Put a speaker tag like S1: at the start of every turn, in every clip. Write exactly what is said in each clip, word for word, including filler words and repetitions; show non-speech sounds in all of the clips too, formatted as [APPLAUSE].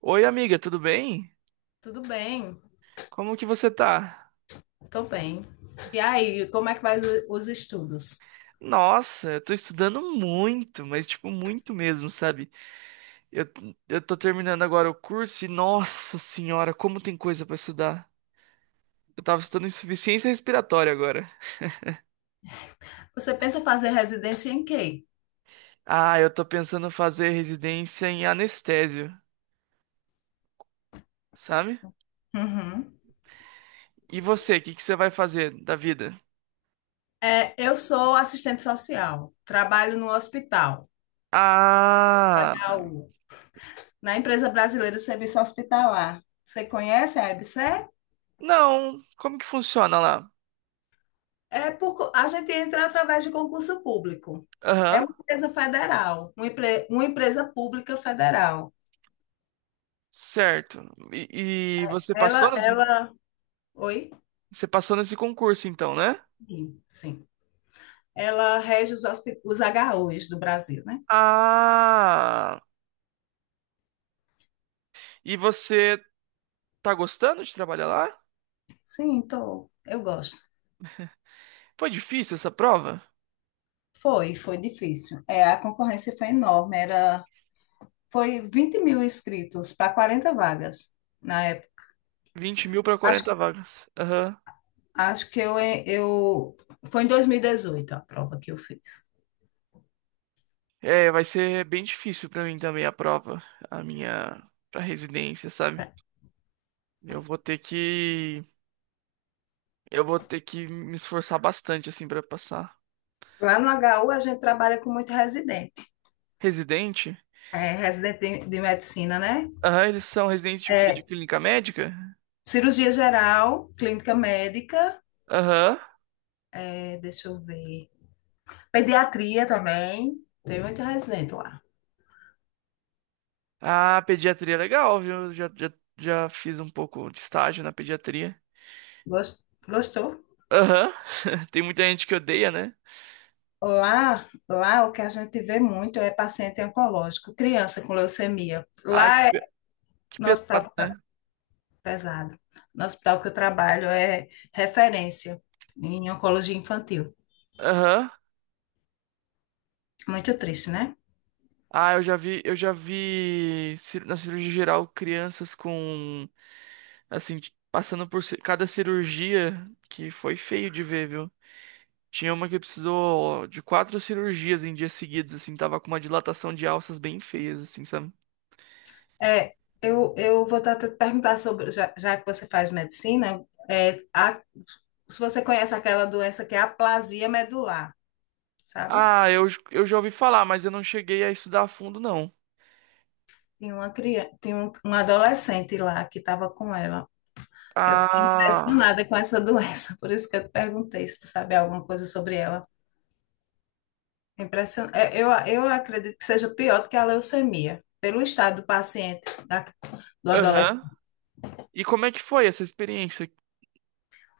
S1: Oi, amiga, tudo bem?
S2: Tudo bem,
S1: Como que você tá?
S2: tô bem. E aí, como é que vai os os estudos?
S1: Nossa, eu tô estudando muito, mas tipo, muito mesmo, sabe? Eu, eu tô terminando agora o curso e, nossa senhora, como tem coisa pra estudar. Eu tava estudando insuficiência respiratória agora.
S2: Você pensa em fazer residência em quê?
S1: Ah, eu tô pensando fazer residência em anestésio, sabe?
S2: Uhum.
S1: E você, o que que você vai fazer da vida?
S2: É, eu sou assistente social, trabalho no hospital,
S1: Ah,
S2: H U, na Empresa Brasileira de Serviço Hospitalar. Você conhece a EBSER?
S1: não, como que funciona lá?
S2: É por, co- a gente entra através de concurso público. É
S1: Aham,
S2: uma empresa federal, uma, empre- uma empresa pública federal.
S1: certo. E, e você passou?
S2: Ela, ela, Oi?
S1: Você passou nesse concurso, então, né?
S2: Sim. Sim. Ela rege os, hospi- os H Us do Brasil, né?
S1: Ah! E você tá gostando de trabalhar lá?
S2: Sim, tô. Eu gosto.
S1: Foi difícil essa prova?
S2: Foi, foi difícil. É, a concorrência foi enorme. Era, foi vinte mil inscritos para quarenta vagas na época.
S1: Vinte mil para
S2: Acho,
S1: quarenta vagas. Aham.
S2: Acho que eu, é, eu. Foi em dois mil e dezoito a prova que eu fiz.
S1: É, vai ser bem difícil para mim também a prova, a minha pra residência, sabe? Eu vou ter que eu vou ter que me esforçar bastante assim para passar.
S2: Lá no H U a gente trabalha com muito residente,
S1: Residente?
S2: é, residente de, de medicina, né?
S1: Aham, eles são residentes de o quê? De
S2: É,
S1: clínica médica?
S2: cirurgia geral, clínica médica,
S1: Aham.
S2: é, deixa eu ver, pediatria também. Tem muito residente lá.
S1: Ah, pediatria é legal, viu? Já, já, já fiz um pouco de estágio na pediatria.
S2: Gos- Gostou?
S1: Aham. [LAUGHS] Tem muita gente que odeia, né?
S2: Lá, lá o que a gente vê muito é paciente oncológico, criança com leucemia.
S1: Ai, que,
S2: Lá é,
S1: pe- que
S2: no hospital que
S1: pesado,
S2: eu
S1: né?
S2: tra- Pesado. No hospital que eu trabalho é referência em oncologia infantil.
S1: Aham.
S2: Muito triste, né?
S1: Ah, eu já vi, eu já vi cir- na cirurgia geral crianças com, assim, t- passando por ci- cada cirurgia que foi feio de ver, viu? Tinha uma que precisou de quatro cirurgias em dias seguidos, assim, tava com uma dilatação de alças bem feias, assim, sabe?
S2: É, eu, eu vou até te perguntar sobre, já, já que você faz medicina, é, a- se você conhece aquela doença que é a aplasia medular, sabe?
S1: Ah, eu, j- eu já ouvi falar, mas eu não cheguei a estudar a fundo, não.
S2: Tem uma criança, tem um, um adolescente lá que estava com ela. Eu fiquei
S1: Ah,
S2: impressionada com essa [LAUGHS] doença, por isso que eu te perguntei se tu sabe alguma coisa sobre ela. É Impression... é, Eu, eu acredito que seja pior do que a leucemia, pelo estado do paciente, da- do
S1: aham.
S2: adolescente.
S1: E como é que foi essa experiência?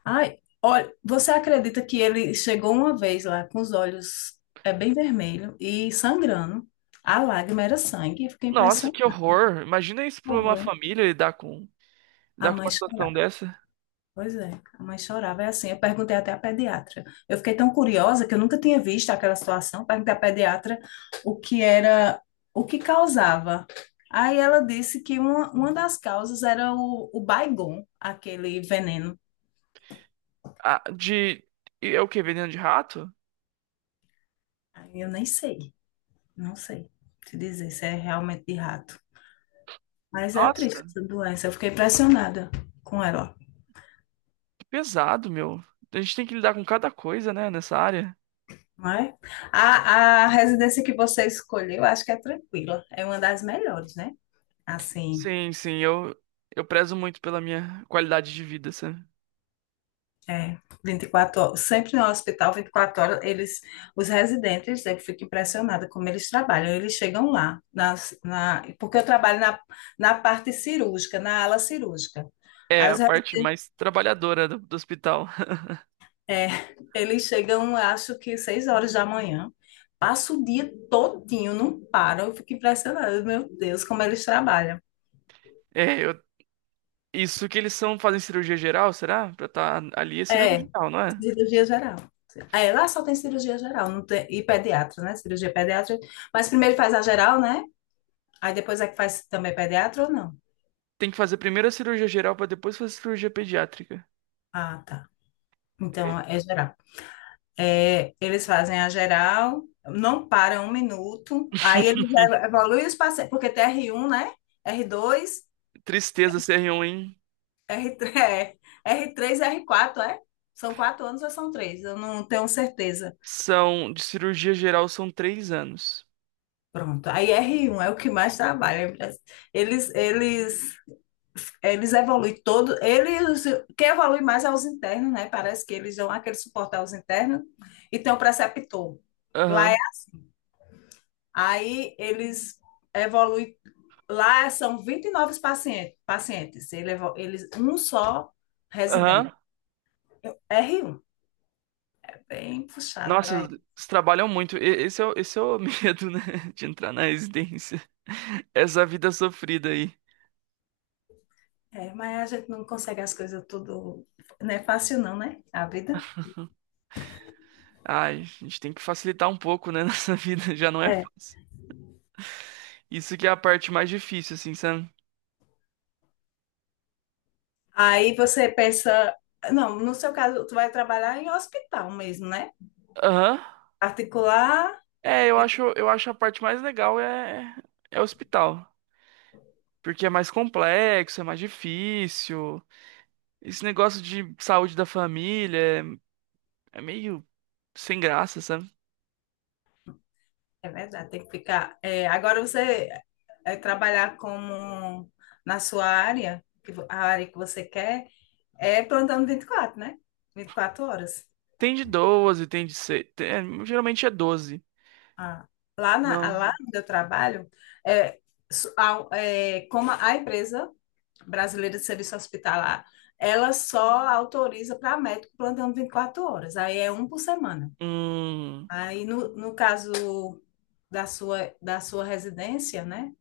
S2: Ai, olha, você acredita que ele chegou uma vez lá com os olhos é, bem vermelho e sangrando? A lágrima era sangue, eu fiquei
S1: Nossa, que
S2: impressionada.
S1: horror. Imagina isso pra uma
S2: Foi.
S1: família lidar com,
S2: A
S1: lidar com
S2: mãe
S1: uma situação dessa.
S2: pois é, a mãe chorava. É assim, eu perguntei até à pediatra. Eu fiquei tão curiosa que eu nunca tinha visto aquela situação. Perguntei à pediatra o que era, o que causava. Aí ela disse que uma, uma das causas era o, o Baygon, aquele veneno.
S1: Ah, de. É o quê? Veneno de rato?
S2: Aí eu nem sei, Não sei te dizer se é realmente de rato. Mas é triste
S1: Nossa,
S2: essa doença, eu fiquei impressionada com ela.
S1: que pesado, meu. A gente tem que lidar com cada coisa, né, nessa área.
S2: Não é? A, a residência que você escolheu, acho que é tranquila. É uma das melhores, né? Assim,
S1: Sim, sim, eu, eu prezo muito pela minha qualidade de vida, sabe?
S2: é, vinte e quatro horas, sempre no hospital, vinte e quatro horas, eles, os residentes, eu fico impressionada como eles trabalham, eles chegam lá, nas, na, porque eu trabalho na, na parte cirúrgica, na ala cirúrgica.
S1: É
S2: Aí os,
S1: a
S2: re-
S1: parte mais trabalhadora do, do hospital. [LAUGHS]
S2: é, Eles chegam, acho que seis horas da manhã, passa o dia todinho, não param, eu fico impressionada, meu Deus, como eles trabalham.
S1: É, eu- isso que eles são, fazem cirurgia geral, será? Pra estar ali é cirurgia
S2: É,
S1: geral, não é?
S2: cirurgia geral. É, lá só tem cirurgia geral, não tem, e pediatra, né? Cirurgia pediátrica. Mas primeiro faz a geral, né? Aí depois é que faz também pediatra ou não?
S1: Tem que fazer primeiro a cirurgia geral pra depois fazer a cirurgia pediátrica.
S2: Ah, tá.
S1: É.
S2: Então é geral. É, eles fazem a geral, não param um minuto, aí eles
S1: [LAUGHS]
S2: ev- evoluem os pacientes, porque tem r um, né? R dois,
S1: Tristeza ser ruim
S2: r três, [LAUGHS] é, R três, R quatro, é? São quatro anos ou são três? Eu não tenho certeza.
S1: são de cirurgia geral são três anos.
S2: Pronto. Aí r um é o que mais trabalha. Eles, eles Eles evoluem todo, eles, quem evolui mais é os internos, né? Parece que eles dão aquele suporte aos internos e tem o preceptor. Lá é,
S1: Aham,
S2: aí Eles evoluem, lá são vinte e nove pacientes, pacientes. Ele evo- eles, um só
S1: aham.
S2: residente. Eu- r um é bem puxado
S1: Nossa,
S2: para ele.
S1: eles trabalham muito. E- Esse é, o- esse é o [LAUGHS] medo, né? De entrar na residência. Essa vida sofrida aí.
S2: É, mas a gente não consegue as coisas tudo, não é fácil não, né? A vida.
S1: Ai, a gente tem que facilitar um pouco, né? [LAUGHS] Nossa vida já não é
S2: É.
S1: fácil. Isso que é a parte mais difícil, assim, sabe?
S2: Aí você pensa, não, no seu caso, tu vai trabalhar em hospital mesmo, né?
S1: Aham.
S2: Particular,
S1: É, eu acho, eu acho a parte mais legal é, é hospital. Porque é mais complexo, é mais difícil. Esse negócio de saúde da família é é meio sem graça, sabe?
S2: é verdade, tem que ficar. É, agora você é, trabalhar como na sua área, que vo- a área que você quer, é plantando vinte e quatro, né? Vinte e quatro horas.
S1: Tem de doze, tem de seis. Geralmente é doze.
S2: Ah, lá, na, ah,
S1: Não.
S2: lá onde eu trabalho, é, su- a- é, como a empresa brasileira de serviço hospitalar, ela só autoriza para médico plantando vinte e quatro horas, aí é um por semana.
S1: Hum.
S2: Aí, no, no caso da sua, da sua residência, né?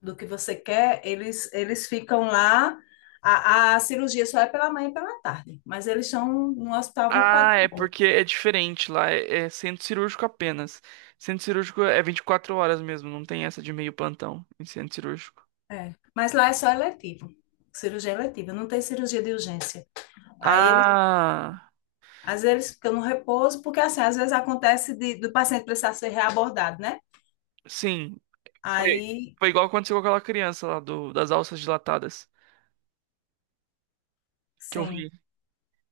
S2: Do que você quer, eles, eles ficam lá. A, a cirurgia só é pela manhã e pela tarde, mas eles estão no hospital vinte e
S1: Ah,
S2: quatro
S1: é
S2: horas.
S1: porque é diferente lá. É, é centro cirúrgico apenas. Centro cirúrgico é vinte e quatro horas mesmo. Não tem essa de meio plantão em centro cirúrgico.
S2: É. Mas lá é só eletivo, cirurgia eletiva, não tem cirurgia de urgência. Aí eles,
S1: Ah,
S2: às vezes, eles ficam no repouso, porque assim, às vezes acontece de, do paciente precisar ser reabordado, né?
S1: sim. Foi,
S2: Aí,
S1: Foi igual aconteceu com aquela criança lá do, das alças dilatadas que eu
S2: sim,
S1: vi.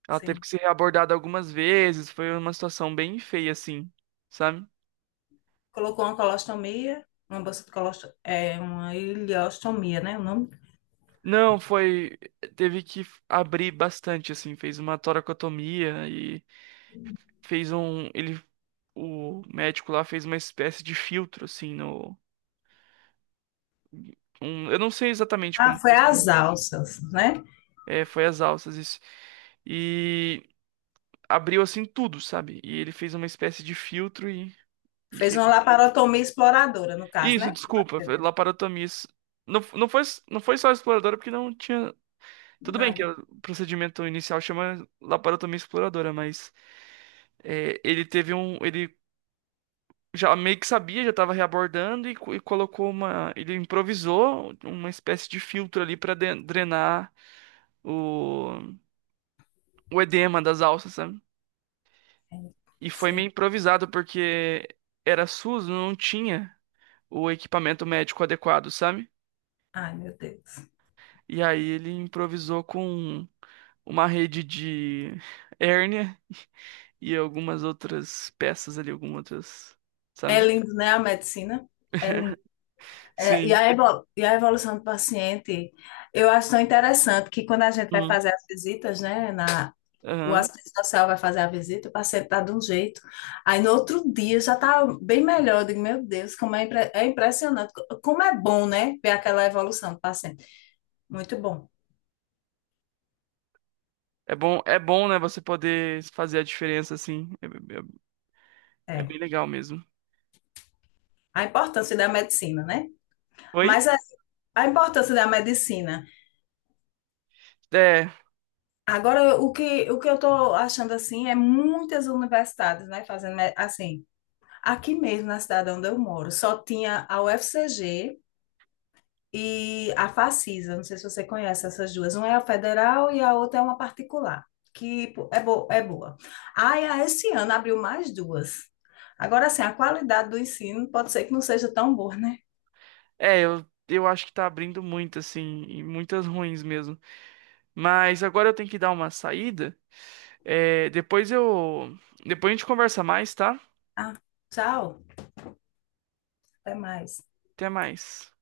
S1: Ela teve
S2: sim.
S1: que ser abordada algumas vezes. Foi uma situação bem feia, assim. Sabe?
S2: Colocou uma colostomia, uma bolsa de colostomia, é, uma ileostomia, né? O nome?
S1: Não, foi. Teve que abrir bastante, assim. Fez uma toracotomia e fez um. Ele. O médico lá fez uma espécie de filtro, assim, no. Um- eu não sei exatamente
S2: Ah,
S1: como
S2: foi as
S1: funciona.
S2: alças, né?
S1: É, foi as alças, isso. E abriu, assim, tudo, sabe? E ele fez uma espécie de filtro e. e
S2: Fez uma
S1: que-
S2: laparotomia exploradora, no caso,
S1: Isso,
S2: né?
S1: desculpa, foi laparotomia. Isso- Não, não foi, não foi só exploradora, porque não tinha. Tudo bem que
S2: Nada.
S1: o procedimento inicial chama laparotomia exploradora, mas é, ele teve um. Ele já meio que sabia, já estava reabordando e, co- e colocou uma. Ele improvisou uma espécie de filtro ali para drenar o, o edema das alças, sabe?
S2: É, não
S1: E foi meio
S2: sei.
S1: improvisado porque era SUS, não tinha o equipamento médico adequado, sabe?
S2: Ai, meu Deus.
S1: E aí ele improvisou com uma rede de hérnia e algumas outras peças ali, algumas outras,
S2: É
S1: sabe?
S2: lindo, né, a medicina? É lindo. É, e
S1: Sim.
S2: a evol- e a evolução do paciente, eu acho tão interessante que quando a gente vai
S1: Hum.
S2: fazer as visitas, né, na, o
S1: Aham.
S2: assistente social vai fazer a visita, o paciente tá de um jeito, aí no outro dia já tá bem melhor. Eu digo, meu Deus, como é, impre- é impressionante, co- como é bom, né, ver aquela evolução do paciente. Muito bom.
S1: É bom, é bom, né, você poder fazer a diferença assim. É, é- é bem
S2: É.
S1: legal mesmo.
S2: A importância da medicina, né?
S1: Oi?
S2: Mas assim, a importância da medicina.
S1: É,
S2: Agora, o que, o que eu estou achando assim é muitas universidades, né, fazendo me- assim. Aqui mesmo na cidade onde eu moro, só tinha a U F C G e a Facisa. Não sei se você conhece essas duas. Uma é a federal e a outra é uma particular, que pô, é boa, é boa. Aí, a esse ano abriu mais duas. Agora, assim, a qualidade do ensino pode ser que não seja tão boa, né?
S1: é, eu, eu acho que tá abrindo muito, assim, e muitas ruins mesmo. Mas agora eu tenho que dar uma saída. É, depois eu. Depois a gente conversa mais, tá?
S2: Ah, tchau, até mais.
S1: Até mais.